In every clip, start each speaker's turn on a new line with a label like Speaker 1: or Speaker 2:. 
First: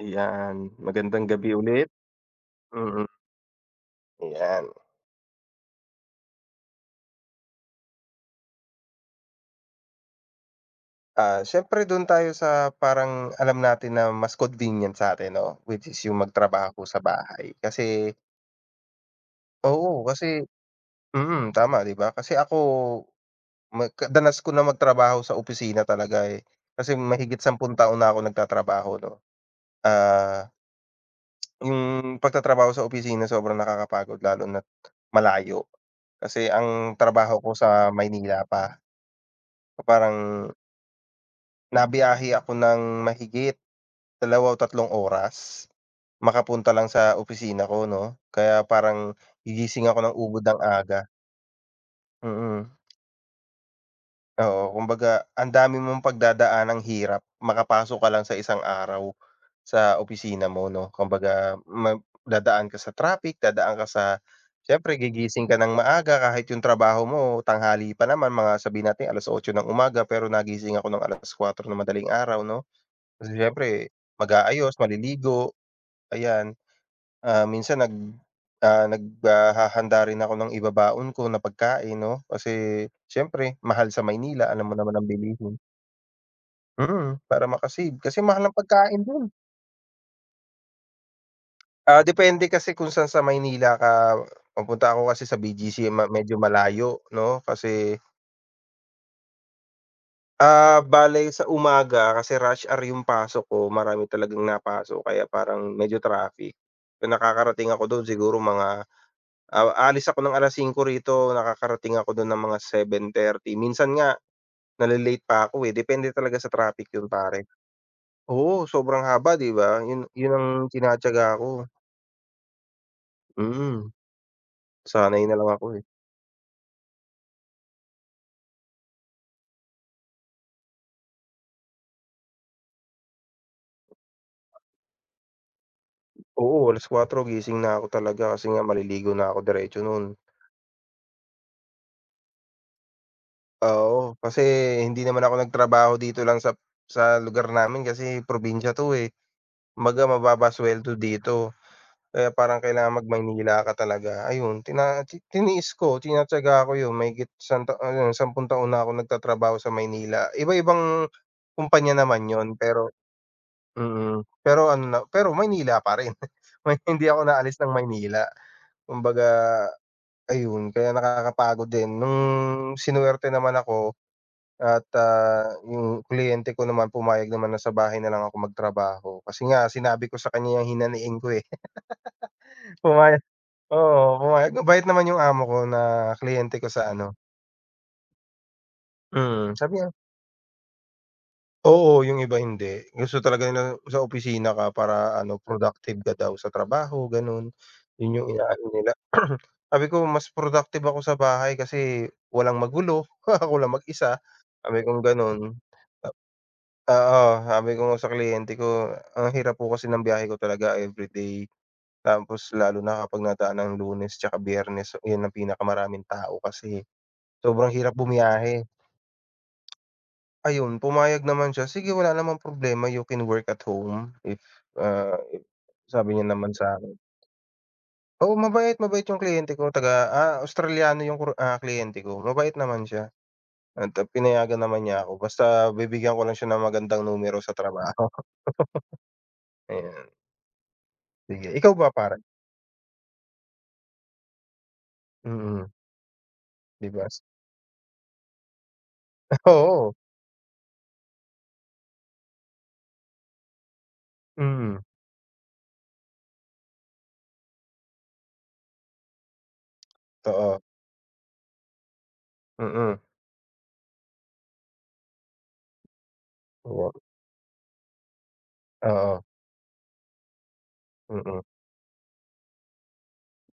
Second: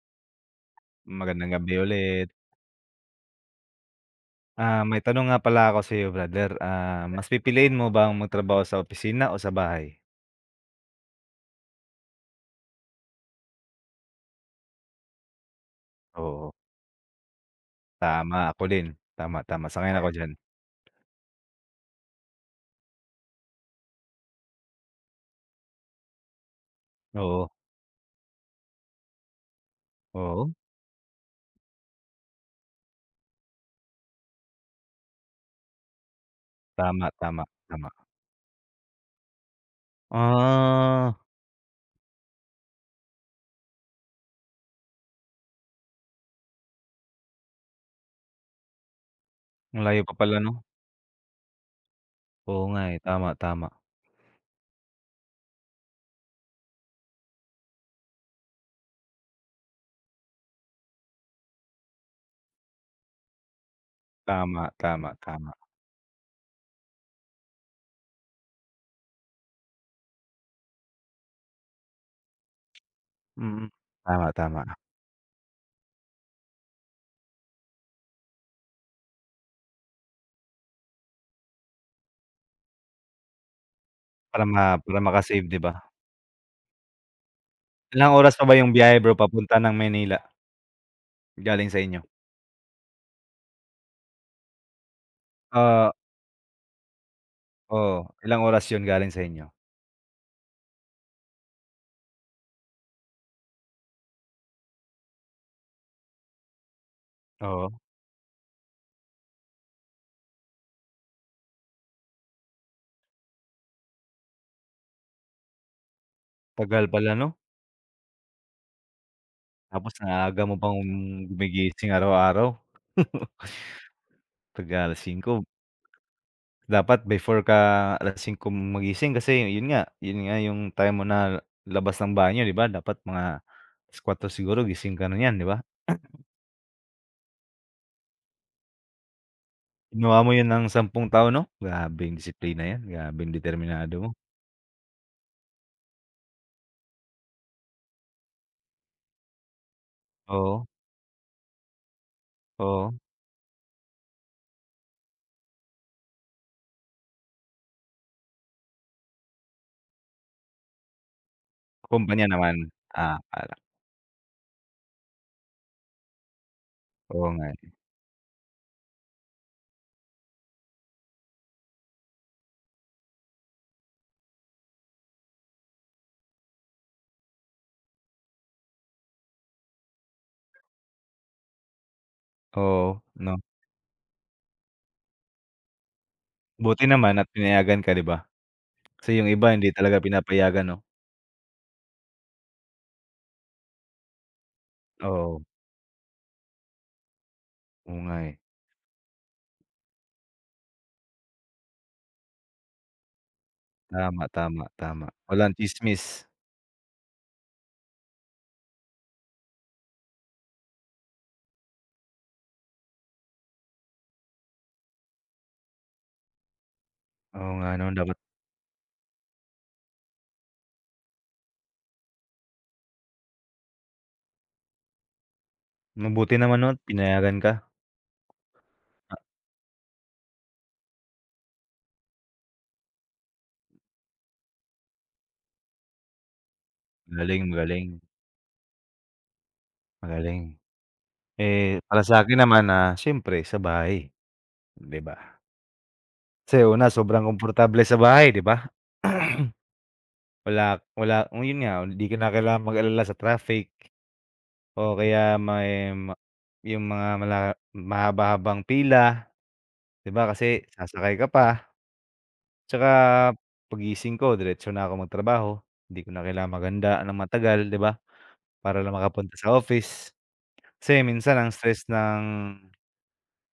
Speaker 1: Ayan, magandang
Speaker 2: Magandang
Speaker 1: gabi
Speaker 2: gabi
Speaker 1: ulit.
Speaker 2: ulit.
Speaker 1: Mm. Ayan.
Speaker 2: Ah, may tanong nga pala ako sayo brother, ah, mas pipiliin mo bang mag trabaho sa opisina o sa bahay?
Speaker 1: Ah, siyempre do'n tayo sa parang alam natin na mas convenient satin 'no, which is yung
Speaker 2: Oo.
Speaker 1: magtrabaho sa bahay kasi
Speaker 2: Tama, ako din. Tama tama, sang-ayon
Speaker 1: Oo
Speaker 2: ako diyan.
Speaker 1: kasi mm, tama 'di ba? Kasi ako, mag danas ko na magtrabaho sa opisina talaga, eh, kasi mahigit
Speaker 2: Oo.
Speaker 1: sampung taon na ako nagtatrabaho 'no, ah,
Speaker 2: Oo.
Speaker 1: yung pagtatrabaho sa opisina sobrang nakakapagod lalo na't malayo, kasi ang
Speaker 2: Tama,
Speaker 1: trabaho
Speaker 2: tama,
Speaker 1: ko sa
Speaker 2: tama.
Speaker 1: Maynila pa. So parang
Speaker 2: Ah.
Speaker 1: na biyahe ako ng mahigit 2 o 3 oras, makapunta lang sa opisina ko 'no. Kaya parang
Speaker 2: Ang
Speaker 1: gigising ako
Speaker 2: layo pa
Speaker 1: ng
Speaker 2: pala
Speaker 1: ubod ng
Speaker 2: 'no.
Speaker 1: aga.
Speaker 2: Oo
Speaker 1: Mm.
Speaker 2: nga, eh. Tama, tama.
Speaker 1: Oo, kumbaga ang dami mong pagdadaanang hirap makapasok ka lang sa isang araw sa opisina mo 'no. Kumbaga ma dadaan ka sa traffic, dadaan ka sa
Speaker 2: Tama,
Speaker 1: siyempre,
Speaker 2: tama,
Speaker 1: gigising
Speaker 2: tama.
Speaker 1: ka ng maaga kahit yung trabaho mo tanghali pa naman, mga sabihin natin 8:00 ng umaga pero nagising ako ng 4:00 ng madaling araw 'no, kasi
Speaker 2: Mm.
Speaker 1: siyempre
Speaker 2: Tama, tama.
Speaker 1: mag-aayos, maliligo, ayan. Ah, minsan nag, ah, naghahanda rin ako ng ibabaon ko na pagkain 'no, kasi siyempre mahal sa Maynila
Speaker 2: Para
Speaker 1: alam mo
Speaker 2: ma
Speaker 1: naman
Speaker 2: para
Speaker 1: ang
Speaker 2: maka-save
Speaker 1: bilihin.
Speaker 2: 'di ba?
Speaker 1: Mm, para maka-save.
Speaker 2: Ilang
Speaker 1: Kasi
Speaker 2: oras pa
Speaker 1: mahal ang
Speaker 2: ba yung biyahe,
Speaker 1: pagkain
Speaker 2: bro,
Speaker 1: 'don.
Speaker 2: papunta ng Maynila? Galing sa inyo.
Speaker 1: Ah, depende kasi kung sa'n sa Maynila ka pupunta. Ako kasi sa BGC,
Speaker 2: Ah.
Speaker 1: ma medyo malayo, 'no? Kasi
Speaker 2: Oo, ilang oras yun galing sa inyo?
Speaker 1: Ah, bale sa umaga kasi rush hour yung pasok ko. Marami talagang napasok, kaya parang medyo traffic. So, nakakarating
Speaker 2: Oo.
Speaker 1: ako do'n siguro mga, ah, aalis ako ng 5:00 rito, nakakarating ako dun ng mga 7:30. Minsan nga, nale-late pa ko, eh. Depende talaga sa
Speaker 2: Tagal
Speaker 1: traffic 'yon
Speaker 2: pala, 'no?
Speaker 1: pare. Oo, sobrang haba, 'di ba?
Speaker 2: Tapos,
Speaker 1: Yun yun
Speaker 2: aga
Speaker 1: ang
Speaker 2: mo pang
Speaker 1: tini-tyaga ko.
Speaker 2: gumigising araw-araw.
Speaker 1: Mhm.
Speaker 2: Mag a
Speaker 1: Nasanay na
Speaker 2: 5:00.
Speaker 1: lang ako, eh.
Speaker 2: Dapat, before ka 5:00 magising. Kasi yun nga, yun nga yung time mo na labas ng banyo. 'Di ba dapat mga 4:00 siguro, gising ka na niyan, 'di ba?
Speaker 1: Oo, 4:00 gising na ko talaga. Kasi nga maliligo na 'ko diretso 'non.
Speaker 2: Ginawa mo yun ng 10 taon, 'no? Grabeng disiplina 'yan. Grabeng determinado mo.
Speaker 1: Oo, kasi hindi naman ako nagtrabaho dito lang sa sa lugar namin. Kasi probinsya 'to, eh. Maga mababa
Speaker 2: Oo.
Speaker 1: suweldo dito. Kaya parang
Speaker 2: Oo.
Speaker 1: kailangan mag-Maynila ka talaga. Ayun, tinati tiniis ko, tini-tyaga ko 'yon. Mahigit isang ta ano 10 taon na ko nagtatrabaho sa Maynila. Iba-ibang kumpanya naman
Speaker 2: Kumpanya
Speaker 1: 'yon.
Speaker 2: naman?
Speaker 1: Pero
Speaker 2: Ah, kala
Speaker 1: mm, pero ano na, pero Maynila pa rin. May hindi ako
Speaker 2: Oo nga,
Speaker 1: naalis
Speaker 2: eh.
Speaker 1: ng Maynila. Kumbaga, ayun, kaya nakakapagod din. Nung sinuwerte naman ako at, ah, yung kliyente ko naman, pumayag naman na sa bahay na lang ako magtrabaho. Kasi nga sinabi ko sa kanya yung hinanaing ko, eh.
Speaker 2: Oo,
Speaker 1: Pumaya
Speaker 2: 'no?
Speaker 1: oo, pumayag. Mabait naman yung amo ko na kliyente ko
Speaker 2: Buti
Speaker 1: sa
Speaker 2: naman
Speaker 1: ano
Speaker 2: at pinayagan ka, 'di ba? Kasi, yung
Speaker 1: Mm,
Speaker 2: iba hindi
Speaker 1: sabi niya
Speaker 2: talaga pinapayagan, 'no?
Speaker 1: Oo, yung iba hindi. Gusto talaga ng sa opisina ka, para ano,
Speaker 2: Oo.
Speaker 1: productive ka daw sa trabaho, gano'n,
Speaker 2: Oo nga
Speaker 1: yun yung
Speaker 2: eh.
Speaker 1: inaano nila. Sabi ko, mas productive ako sa bahay kasi walang magulo, ako lang mag-isa,
Speaker 2: Tama tama
Speaker 1: sabi
Speaker 2: tama.
Speaker 1: kong gano'n.
Speaker 2: Walang
Speaker 1: Ap
Speaker 2: tsismis.
Speaker 1: Oo, sabi ko nga sa kliyente ko, "Ang hirap po kasi ng biyahe ko talaga everyday. Tapos, lalo na kapag nadaan ng Lunes tsaka Biyernes, yun ang pinakamaraming tao kasi,
Speaker 2: Oo
Speaker 1: sobrang
Speaker 2: nga, 'no?
Speaker 1: hirap
Speaker 2: Dapat
Speaker 1: bumiyahe." Ayun, pumayag naman siya. "Sige, wala namang problema. You can work at home if, ah" sabi niya
Speaker 2: Mabuti
Speaker 1: naman
Speaker 2: naman, 'no, at
Speaker 1: sakin.
Speaker 2: pinayagan ka.
Speaker 1: Oo mabait, mabait
Speaker 2: Ah.
Speaker 1: yung kliyente ko taga, ah, Australiano yung kuru, ah, kliyente ko. Mabait naman siya at, ah, pinayagan naman niya ako, basta bibigyan ko lang siya ng magandang numero sa
Speaker 2: Magaling-magaling.
Speaker 1: trabaho. Ayan.
Speaker 2: Magaling.
Speaker 1: Sige, ikaw
Speaker 2: Eh,
Speaker 1: ba,
Speaker 2: para
Speaker 1: pare?
Speaker 2: sakin naman, ah, syempre sa bahay, di ba?
Speaker 1: Mm.
Speaker 2: Kasi,
Speaker 1: Di
Speaker 2: una
Speaker 1: ba s
Speaker 2: sobrang komportable sa bahay, di ba?
Speaker 1: Oo.
Speaker 2: Wala wala, oh, yun nga, hindi ko na kailangan mag-alala sa traffic
Speaker 1: Mhm.
Speaker 2: o kaya may ma yung mga mala mahaba-habang pila. Di ba kasi
Speaker 1: Totoo.
Speaker 2: sasakay ka pa. Tsaka,
Speaker 1: Mm.
Speaker 2: paggising ko, diretso na ako magtrabaho. Hindi ko na kailangang
Speaker 1: Oo
Speaker 2: maghanda
Speaker 1: nga.
Speaker 2: nang matagal, di ba? Para lang
Speaker 1: Oo.
Speaker 2: makapunta sa office. Kasi minsan
Speaker 1: Mm.
Speaker 2: ang stress ng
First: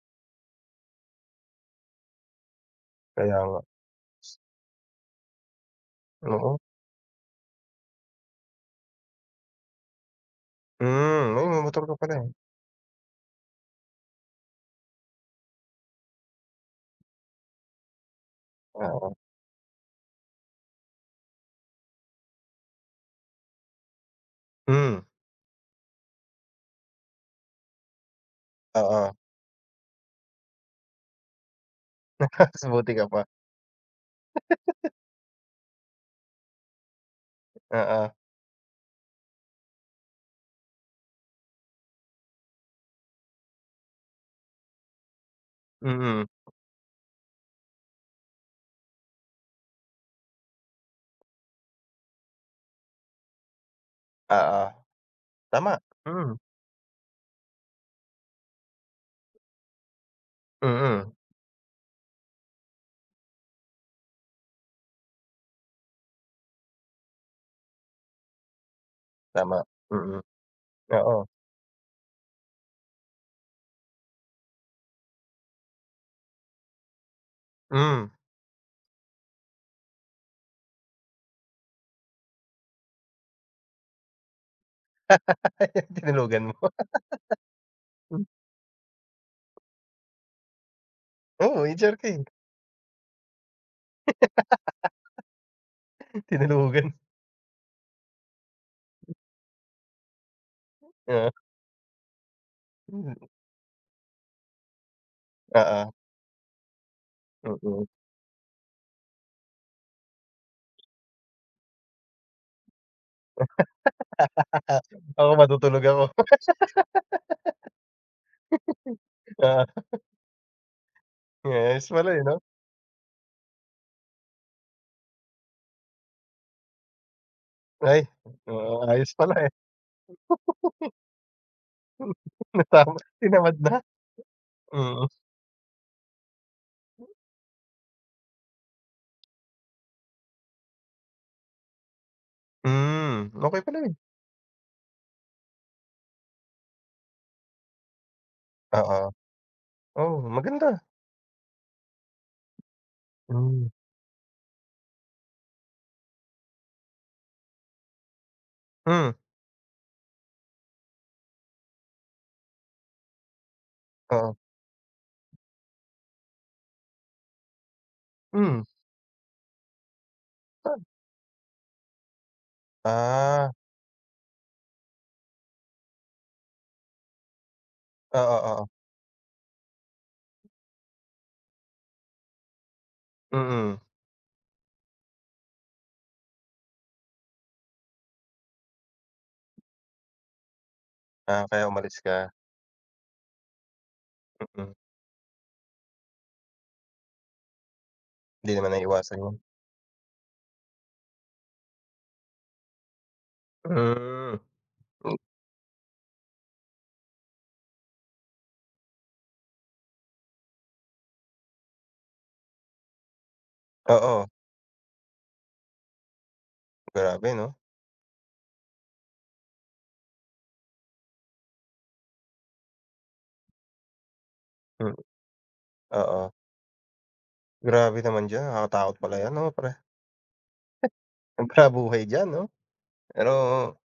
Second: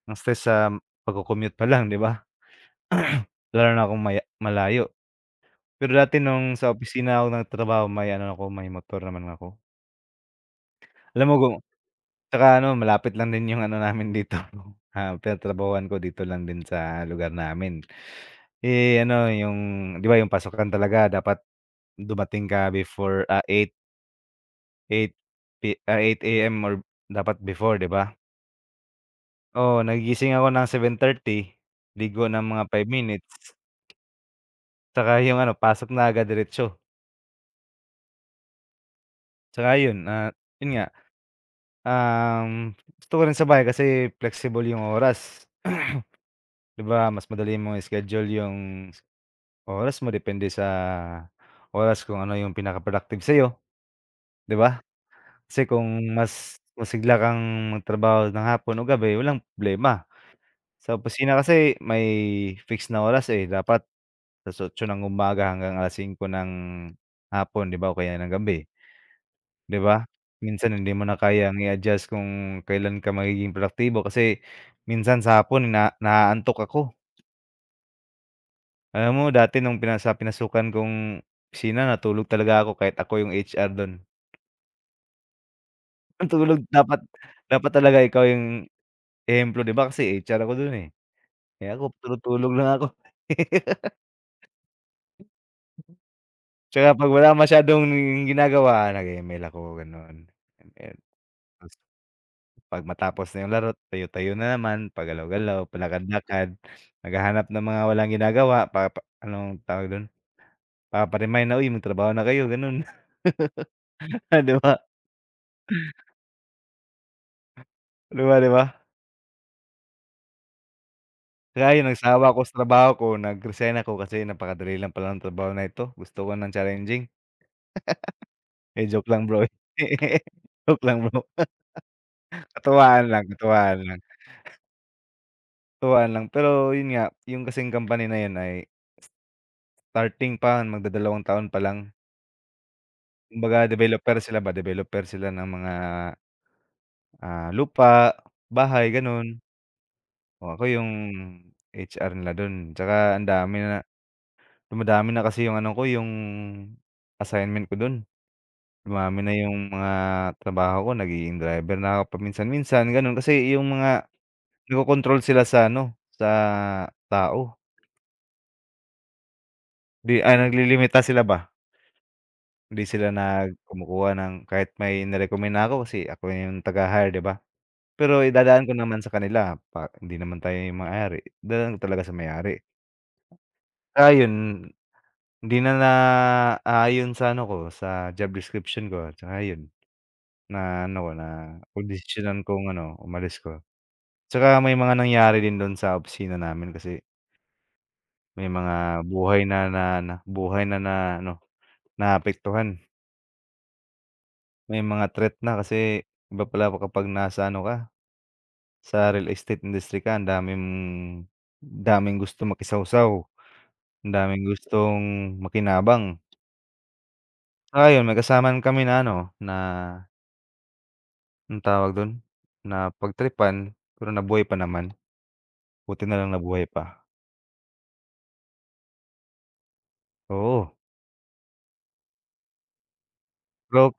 Speaker 2: mas stress sa pagco-commute palang, di ba?
Speaker 1: Kaya nga.
Speaker 2: Lalo na kung maya
Speaker 1: S
Speaker 2: malayo. Pero dati nung
Speaker 1: Oo.
Speaker 2: sa opisina ako nagtrabaho, may ano ako, may motor naman ako.
Speaker 1: Hmm.
Speaker 2: Alam mo
Speaker 1: Oh,
Speaker 2: kung
Speaker 1: nagmo-motor ko pala, eh.
Speaker 2: 'tsaka ano, malapit lang din 'yong ano namin dito, ah, pinatrabahuan ko, dito lang din sa lugar namin. Eh,
Speaker 1: Oo.
Speaker 2: ano, 'yong, 'di ba, 'yong pasukan talaga dapat dumating ka before, ah, 8
Speaker 1: Hmm.
Speaker 2: 8 P or 8:00 AM or dapat before, 'di ba?
Speaker 1: Oo.
Speaker 2: Oo, nagigising ako ng 7:30, ligo ng mga
Speaker 1: Mas
Speaker 2: 5
Speaker 1: mabuti ka pa.
Speaker 2: minutes 'tsaka 'yong ano, pasok na agad, diretso.
Speaker 1: Oo.
Speaker 2: 'Tsaka 'yon, ah, 'yon nga. Um, gusto ko rin sa bahay kasi flexible 'yong oras.
Speaker 1: Mhm.
Speaker 2: 'Di ba mas madali mong i-schedule 'yong s oras mo depende sa oras kung ano 'yong pinaka-productive sa'yo, 'di
Speaker 1: Oo.
Speaker 2: ba? Kasi
Speaker 1: Tama,
Speaker 2: kung
Speaker 1: mm.
Speaker 2: mas masigla kang magtrabaho nang hapon o gabi, walang problema. Sa
Speaker 1: Mm.
Speaker 2: opisina kasi may fixed na oras, eh, dapat 8 ng umaga hanggang 5 ng hapon, 'di ba, o kaya ng gabi,
Speaker 1: Tama,
Speaker 2: 'di ba?
Speaker 1: mm.
Speaker 2: Minsan hindi mo na
Speaker 1: Oo.
Speaker 2: kayang i-adjust kung kailan ka magiging produktibo kasi minsan sa hapon na naantok ako.
Speaker 1: Hmm.
Speaker 2: Alam mo dati nung pinasa pinasukan kong opisina natulog talaga ako kahit ako yung HR don. Ang
Speaker 1: Tinulugan mo?
Speaker 2: tulog dapat dapat talaga
Speaker 1: Mm.
Speaker 2: ikaw yung ehemplo 'di ba kasi HR ako do'n, eh.
Speaker 1: Oo,
Speaker 2: Eh, ako
Speaker 1: HR ka, eh.
Speaker 2: patulog-tulog lang ako.
Speaker 1: Tinulugan.
Speaker 2: 'Tsaka pag wala masyadong ginagawa nag e-ML ako, ganon ML,
Speaker 1: Oo.
Speaker 2: 'pag
Speaker 1: Hmm.
Speaker 2: matapos na yung laro tayo-tayo na naman pagalaw-galaw,
Speaker 1: Oo.
Speaker 2: palakad-lakad naghahanap ng mga
Speaker 1: Mm.
Speaker 2: walang ginagawa para pa anong tawag dun, papa-remind na, uy magtrabaho na kayo, gano'n. Oh, 'di ba.
Speaker 1: Ako, matutulog ako.
Speaker 2: 'Di ba, 'di ba.
Speaker 1: Oo.
Speaker 2: Kaya
Speaker 1: Ayos
Speaker 2: 'yon
Speaker 1: pala eh
Speaker 2: nagsawa
Speaker 1: 'no.
Speaker 2: ko sa trabaho ko nag-resign ako kasi napakadali lang pala ng trabaho na ito gusto ko ng challenging.
Speaker 1: Ay, oo
Speaker 2: 'Di joke
Speaker 1: ayos
Speaker 2: lang
Speaker 1: pala,
Speaker 2: bro oy.
Speaker 1: eh.
Speaker 2: Joke lang bro.
Speaker 1: Natawa,
Speaker 2: Katuwaan lang,
Speaker 1: tinamad na.
Speaker 2: katuwaan lang.
Speaker 1: Mm.
Speaker 2: Katuwaan lang pero 'yun nga, yung kasing company na 'yon ay starting pa, magdadalawang taon pa lang.
Speaker 1: Hmm, okay
Speaker 2: Kumbaga
Speaker 1: pala, eh.
Speaker 2: developer sila ba. Developer sila ng mga, ah, lupa, bahay,
Speaker 1: Oo.
Speaker 2: gano'n.
Speaker 1: Oo,
Speaker 2: Oh, ako
Speaker 1: maganda.
Speaker 2: 'yong HR nila do'n. 'Tsaka ang dami
Speaker 1: Mm.
Speaker 2: na dumadami na kasi 'yong ano ko, 'yong assignment ko do'n.
Speaker 1: Mm.
Speaker 2: Dumami na 'yong mga trabaho ko, nagiging driver na ako paminsan-minsan, gano'n. Kasi iyong mga
Speaker 1: Oo.
Speaker 2: kinokontrol sila sa ano, sa tao.
Speaker 1: Mm.
Speaker 2: 'Di ah,
Speaker 1: Saan?
Speaker 2: naglilimita sila ba. Hindi sila
Speaker 1: Ah.
Speaker 2: nag kumukuha ng kahit may ni-recommend na ako, kasi ako 'yong taga-hire, ‘di ba? Pero
Speaker 1: Oo,
Speaker 2: idadaan
Speaker 1: oo.
Speaker 2: ko naman sa kanila pa hindi naman tayo 'yong may-ari. Dadaan talaga sa may-ari.
Speaker 1: Mm.
Speaker 2: Ah, 'yon, hindi na naaayon sa ano ko, sa job description ko. Tsaka 'yon. Na ano ko,
Speaker 1: Ah, kaya umalis ka.
Speaker 2: napagdesisyunan kong ano, umalis 'ko. 'Tsaka
Speaker 1: Mm.
Speaker 2: may mga nangyari din dun sa opisina namin kasi. May
Speaker 1: ‘Di naman
Speaker 2: mga
Speaker 1: naiwasan 'yon.
Speaker 2: buhay na, na na buhay na, na ano, naapektuhan.
Speaker 1: Hmm.
Speaker 2: May mga
Speaker 1: Hmm.
Speaker 2: threat na kasi iba pala kapag nasa ano ka sa real estate industry ka. Ang daming daming gustong makisawsaw, ang
Speaker 1: Oo.
Speaker 2: daming gustong makinabang.
Speaker 1: Grabe, 'no.
Speaker 2: Ay, 'yon, may kasama na kami na ano na Anong tawag dun, napagtripan pero nabuhay pa naman.
Speaker 1: Mm,
Speaker 2: Buti na
Speaker 1: oo.
Speaker 2: lang nabuhay pa.
Speaker 1: Grabe naman diyan, nakakatakot pala 'yan 'no, pre.
Speaker 2: Oo.
Speaker 1: Pagka buhay diyan 'no, pero
Speaker 2: Pero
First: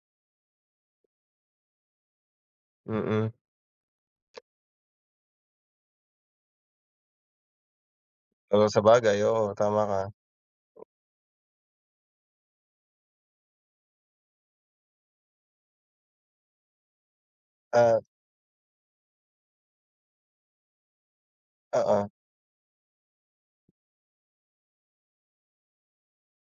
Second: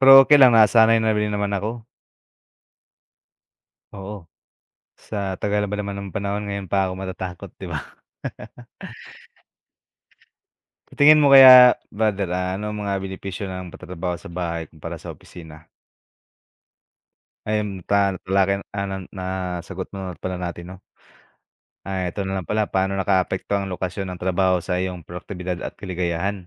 Speaker 2: pero okey lang nasanay na rin naman ako.
Speaker 1: Mm.
Speaker 2: Oo, sa tagal ba naman ng panahon, ngayon pa ako matatakot, di ba?
Speaker 1: Oo, sabagay. Oo, tama ka.
Speaker 2: Sa tingin mo kaya brother, ah, anong mga benepisyo ng pagtatrabaho sa bahay kumpara sa opisina? Ayon,
Speaker 1: Ah.
Speaker 2: ta natalakay, ay, na na nasagot mo na pala natin 'no.
Speaker 1: Oo.
Speaker 2: Ay ito na lang pala, pa'no nakaapekto ang lokasyon ng trabaho sa iyong produktibidad at kaligayahan?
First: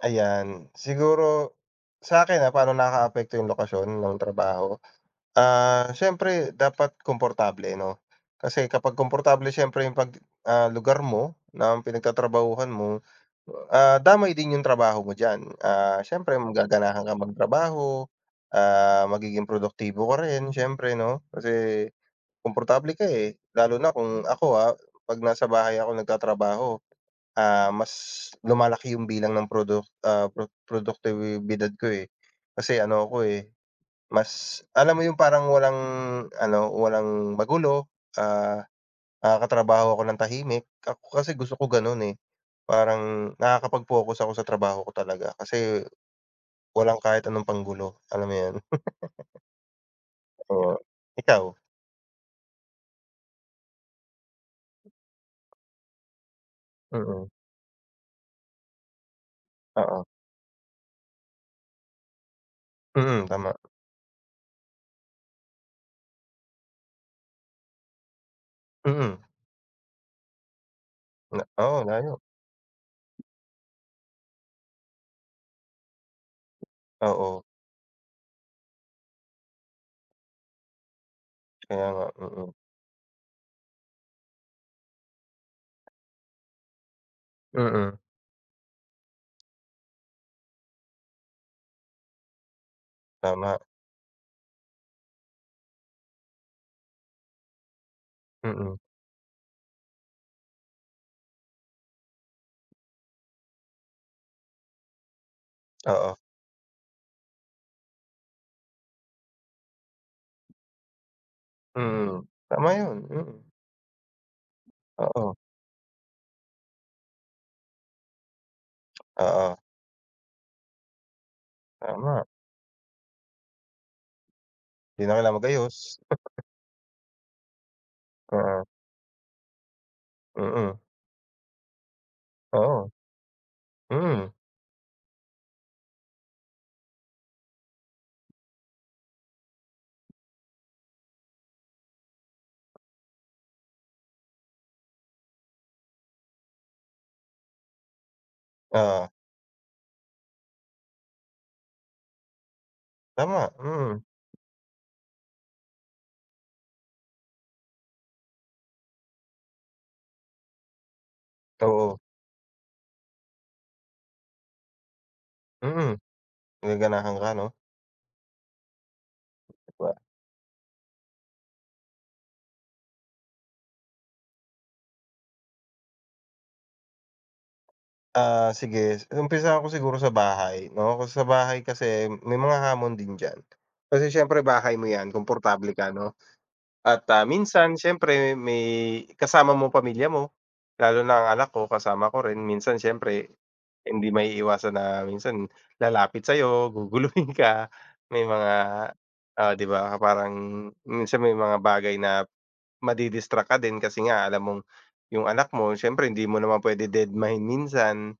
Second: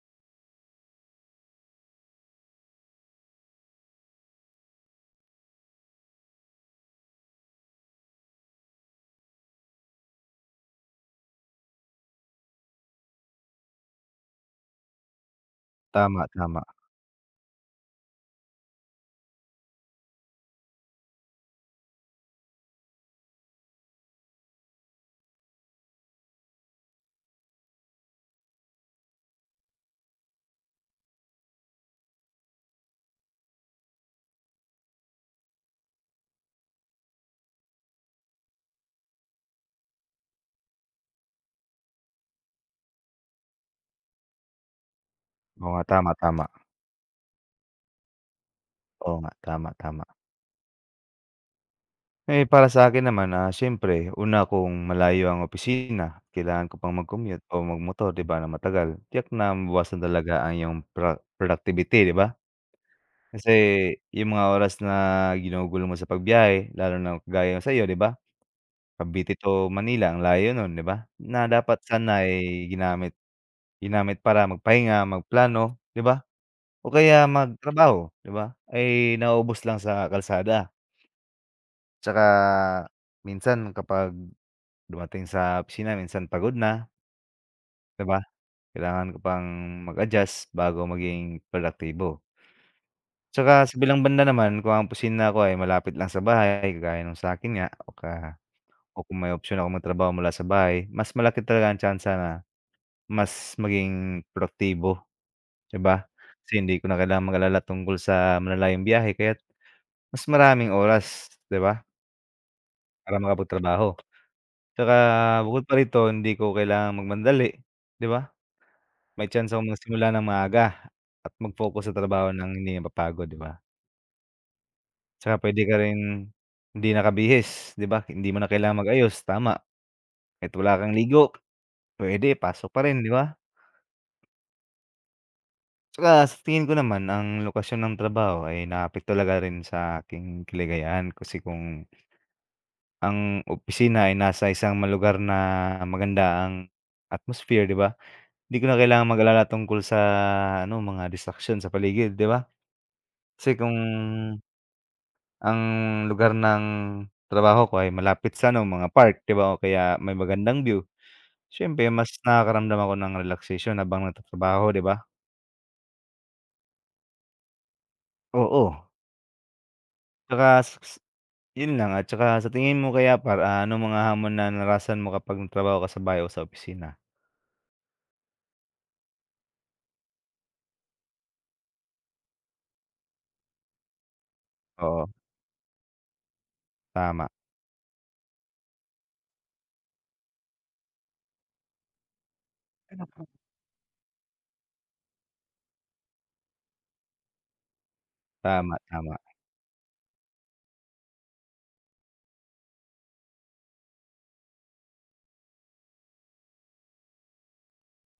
Speaker 1: Ayan, siguro sa'kin, ah, paano nakakaapekto yung lokasyon ng trabaho? Ah, siyempre dapat komportable 'no. Kasi kapag komportable siyempre yung 'pag, ah, lugar mo na pinagtatrabahuhan mo, ah, damay din yung trabaho mo diyan, ah,
Speaker 2: Tama,
Speaker 1: siyempre
Speaker 2: tama.
Speaker 1: magaganahan kang magtrabaho, ah, magiging produktibo ka rin siyempre, no. Kasi komportable ka, eh, lalo na kung ako, ah, 'pag nasa bahay ako, nagtatrabaho, ah, mas lumalaki yung bilang ng produk ah, produktibidad ko, eh, kasi ano ako, eh, mas alam mo yung parang walang ano, walang magulo, ah, nakakatrabaho ako ng tahimik ako kasi gusto ko ganun, eh, parang nakakapag-focus ako sa trabaho ko talaga
Speaker 2: Oo nga,
Speaker 1: kasi
Speaker 2: tama, tama.
Speaker 1: walang kahit anong panggulo, alam mo yun?
Speaker 2: Oo nga. Tama, tama.
Speaker 1: Oo, ikaw.
Speaker 2: Eh, para sakin naman, ah, syempre, una kung malayo ang opisina kailangan ko pang
Speaker 1: Mm.
Speaker 2: mag-commute o magmotor, di ba, ng matagal tiyak na mabawasan
Speaker 1: Oo.
Speaker 2: talaga ang 'yong pro productivity, di ba?
Speaker 1: Mm,
Speaker 2: Kasi
Speaker 1: tama.
Speaker 2: yung mga oras na ginugol mo sa pagbiyahe lalo na gaya sa'yo, di ba?
Speaker 1: Mm.
Speaker 2: Cavite to Manila, ang layo nun, di ba,
Speaker 1: Nga,
Speaker 2: na dapat
Speaker 1: oo, layo.
Speaker 2: sana ay ginamit, ginamit para magpahinga, magplano, di ba, o kaya
Speaker 1: Oo.
Speaker 2: magtrabaho, di ba, ay nauubos lang sa kalsada.
Speaker 1: Kaya nga,
Speaker 2: Tsaka
Speaker 1: mm.
Speaker 2: minsan kapag dumating sa opisina minsan pagod na
Speaker 1: Mm.
Speaker 2: di ba? Kailangan ko pang mag-adjust bago maging produktibo.
Speaker 1: Tama.
Speaker 2: Tsaka sa bilang banda naman kung ang opisina ko ay malapit lang sa bahay kagaya ng sakin nga o ka
Speaker 1: Mm.
Speaker 2: o kung may opsiyon akong magtrabaho mula sa bahay mas malapit talaga ang tsansa na mas maging produktibo, di ba?
Speaker 1: Oo.
Speaker 2: Kasi hindi ko na kailangang mag-alala tungkol sa malalayong biyahe kaya't mas maraming oras, di ba
Speaker 1: Mm, tama yun,
Speaker 2: para
Speaker 1: mm.
Speaker 2: makapagtrabaho tsaka
Speaker 1: Oo.
Speaker 2: bukod pa rito hindi ko kailangan magmadali, di ba? May tsansa
Speaker 1: Oo.
Speaker 2: akong magsimula ng maaga at mag-focus sa
Speaker 1: Tama.
Speaker 2: trabaho ng hindi mapapagod, di ba?
Speaker 1: 'Di na
Speaker 2: Tsaka
Speaker 1: kailangang
Speaker 2: pwede ka
Speaker 1: mag-ayos.
Speaker 2: rin, hindi nakabihis, di ba? Hindi mo na
Speaker 1: Oo.
Speaker 2: kailangang mag-ayos, tama. Kahit wala
Speaker 1: Mm.
Speaker 2: kang ligo, puwede. Pasok pa
Speaker 1: Oo.
Speaker 2: rin, 'di ba?
Speaker 1: Mm.
Speaker 2: Plus tingin ko naman ang lokasyon ng trabaho ay naka-affect talaga rin sa aking kaligayahan. Kasi kung Ang opisina ay nasa isang ma lugar na maganda ang atmosphere, 'di ba? Hindi ko na kailangang
Speaker 1: Oo.
Speaker 2: mag-alala tungkol sa ano, mga distraksiyon sa paligid, 'di ba?
Speaker 1: Tama,
Speaker 2: Kasi kung
Speaker 1: mm.
Speaker 2: Ang lugar ng trabaho ko ay malapit sa ano, mga park, 'di ba? O kaya may magandang view, siyempre
Speaker 1: Oo.
Speaker 2: mas nakakaramdam ako ng relaxation habang nagtatrabaho, di ba?
Speaker 1: Mm, yung gaganahan ka, 'no.
Speaker 2: Oo.
Speaker 1: [unintelligible]
Speaker 2: Saka s s Yun lang at tsaka sa tingin mo kaya par, ah, ano mga hamon na naranasan mo, kapag nagtrabaho ka sa bahay o sa opisina?
Speaker 1: Ah, sige. Umpisahan ko siguro sa bahay, 'no. Kung sa bahay kasi, may mga hamon din diyan. Kasi siyempre bahay mo
Speaker 2: Oo.
Speaker 1: 'yan, komportable ka, 'no. At, ah,
Speaker 2: Tama.
Speaker 1: minsan siyempre may kasama mo pamilya mo, lalo na ang anak ko, kasama ko rin. Minsan
Speaker 2: Inapprove.
Speaker 1: siyempre, hindi maiiwasan na minsan lalapit sa'yo, guguluhin ka. May mga
Speaker 2: Tama, tama.
Speaker 1: oh, 'di ba, parang yung minsan may mga bagay na, madi-distract ka din, kasi nga alam mong yung anak mo, siyempre hindi mo naman puwede dedmahin minsan.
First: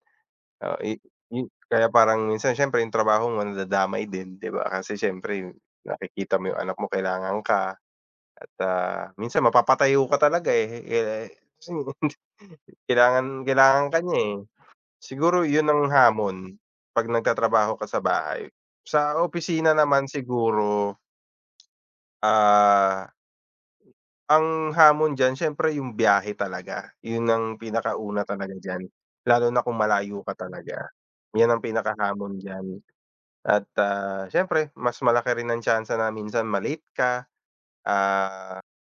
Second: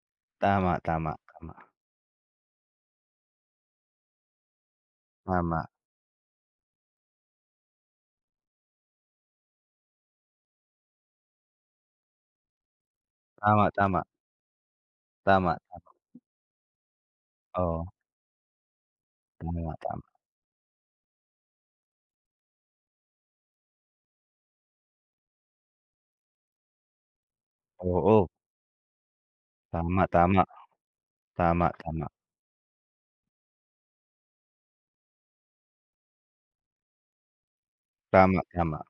Speaker 1: O
Speaker 2: Tama,
Speaker 1: i
Speaker 2: tama,
Speaker 1: yu
Speaker 2: tama.
Speaker 1: kaya parang minsan siyempre, yung trabaho mo nadadamay din, 'di ba? Kasi siyempre,
Speaker 2: Tama.
Speaker 1: nakikita mo yung anak mo kailangan ka at, ah, minsan mapapatayo ka talaga, eh, he eh, kasi kailangan
Speaker 2: Tama,
Speaker 1: kailangan ka
Speaker 2: tama.
Speaker 1: niya, eh. Siguro
Speaker 2: Tama,
Speaker 1: yun ang
Speaker 2: tama.
Speaker 1: hamon, 'pag nagtatrabaho ka
Speaker 2: Oo.
Speaker 1: sa bahay. Sa opisina
Speaker 2: Tama, tama.
Speaker 1: naman siguro Ah. Ang hamon diyan, siyempre yung biyahe talaga. Yun ang pinakauna
Speaker 2: Oo.
Speaker 1: talaga diyan, lalo na kung
Speaker 2: Tama,
Speaker 1: malayo ka
Speaker 2: tama.
Speaker 1: talaga. 'Yan ang
Speaker 2: Tama, tama.
Speaker 1: pinakahamon diyan. At, ah, siyempre mas malaki rin ang tsansa na minsan ma-late ka. Ah
Speaker 2: Tama, tama.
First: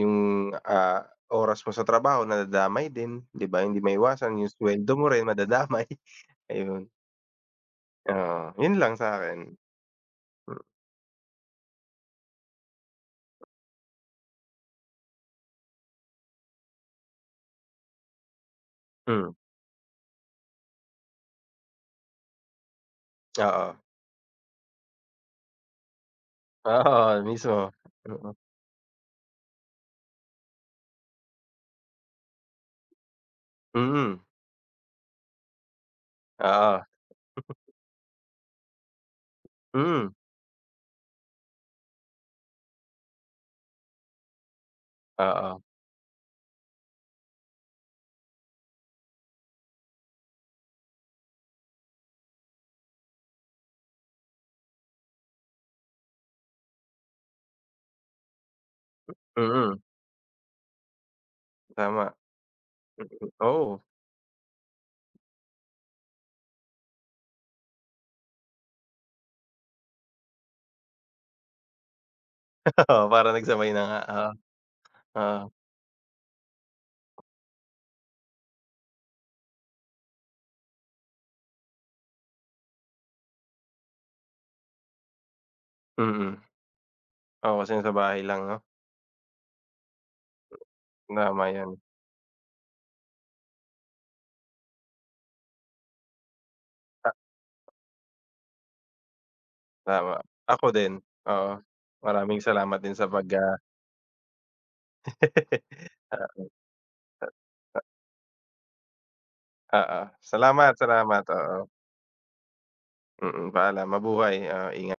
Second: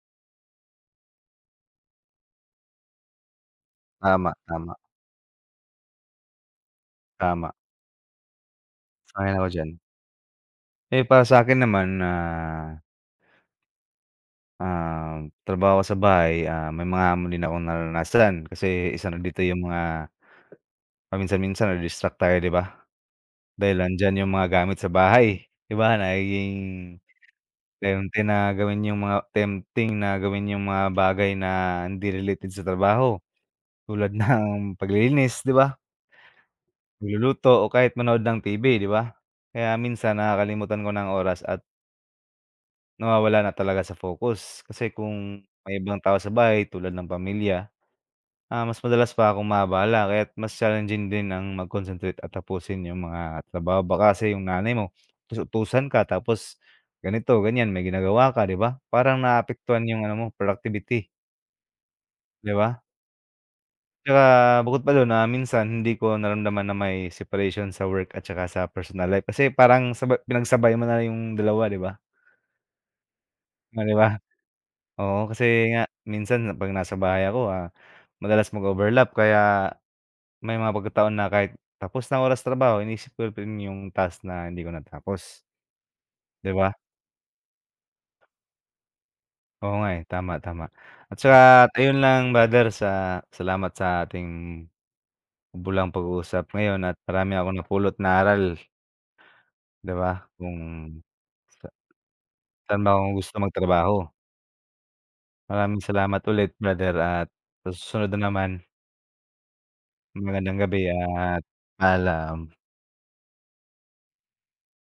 Speaker 1: Yung, ah, oras mo sa trabaho nadadamay din 'di ba, hindi
Speaker 2: Tama,
Speaker 1: maiwasan yung
Speaker 2: tama.
Speaker 1: suweldo mo rin madadamay, ayun.
Speaker 2: Tama.
Speaker 1: Oo, 'yon lang
Speaker 2: Sang-ayon
Speaker 1: sa'kin.
Speaker 2: ako diyan.
Speaker 1: Mm.
Speaker 2: Eh, para sakin naman na um, trabaho sa bahay, ah, may mga hamon din akong nararanasan kasi isa na
Speaker 1: Mm.
Speaker 2: dito yung mga paminsan-minsan na-distract tayo 'di ba?
Speaker 1: Oo.
Speaker 2: Dahil nandiyan yung mga gamit sa bahay di ba, nagiging
Speaker 1: Oo, mismo,
Speaker 2: tempti
Speaker 1: mm.
Speaker 2: na gawin yung mga tempting na gawin yung mga bagay na hindi related sa trabaho tulad
Speaker 1: Mhm.
Speaker 2: ng paglilinis 'di ba?
Speaker 1: Oo.
Speaker 2: Pagluluto o kahit manood ng TV 'di ba, kaya
Speaker 1: Mm.
Speaker 2: minsan nakakalimutan ko ng oras at nawawala na talaga sa focus kasi kung,
Speaker 1: Oo.
Speaker 2: may ibang tao sa bahay tulad ng pamilya, ah, mas madalas pa akong maabala kaya't mas challenging din ang mag-concentrate at tapusin yung mga trabaho. Baka kasi yung nanay mo, utus-utusan ka tapos ganito-ganiyan may ginagawa ka 'di ba,
Speaker 1: M,
Speaker 2: parang
Speaker 1: mm.
Speaker 2: naapektuhan yung ano mo, productivity.
Speaker 1: Tama.
Speaker 2: 'Di ba?
Speaker 1: Mm, oo.
Speaker 2: 'Tsaka bukod pa do'n, ah, minsan hindi ko naramdaman na may separation sa work at saka sa personal life kasi parang sabay pinagsabay mo na yung dalawa 'di ba?
Speaker 1: Oo, parang nagsabay na
Speaker 2: Oh, 'di
Speaker 1: nga,
Speaker 2: ba?
Speaker 1: oo.
Speaker 2: Oo, kasi
Speaker 1: Oo.
Speaker 2: nga minsan 'pag na sa bahay ako, ah, madalas mag-overlap kaya may mga pagkataon na kahit tapos na oras trabaho iniisip ko pa rin yung task na hindi ko natapos.
Speaker 1: Mhm,
Speaker 2: 'Di ba?
Speaker 1: oo kasi na sa bahay lang 'no?
Speaker 2: Oo nga, eh, tama, tama. At saka
Speaker 1: Tama yan.
Speaker 2: ayun lang brother sa salamat sa ating makabuluhang pag-uusap ngayon at
Speaker 1: Ah.
Speaker 2: marami akong napulot na aral. 'Di ba,
Speaker 1: Tama,
Speaker 2: kung
Speaker 1: ako din, oo.
Speaker 2: sa
Speaker 1: Maraming salamat
Speaker 2: saan
Speaker 1: din
Speaker 2: ba
Speaker 1: sa
Speaker 2: kong
Speaker 1: pag,
Speaker 2: gusto
Speaker 1: ah
Speaker 2: magtrabaho. Maraming salamat
Speaker 1: Oo.
Speaker 2: ulit brother at sa
Speaker 1: [unintelligible]
Speaker 2: susunod nanaman.
Speaker 1: Oo,
Speaker 2: Magandang
Speaker 1: salamat,
Speaker 2: gabi
Speaker 1: salamat,
Speaker 2: at
Speaker 1: oo.
Speaker 2: paalam.
Speaker 1: Mm, paalam mabuhay, ah, ingat.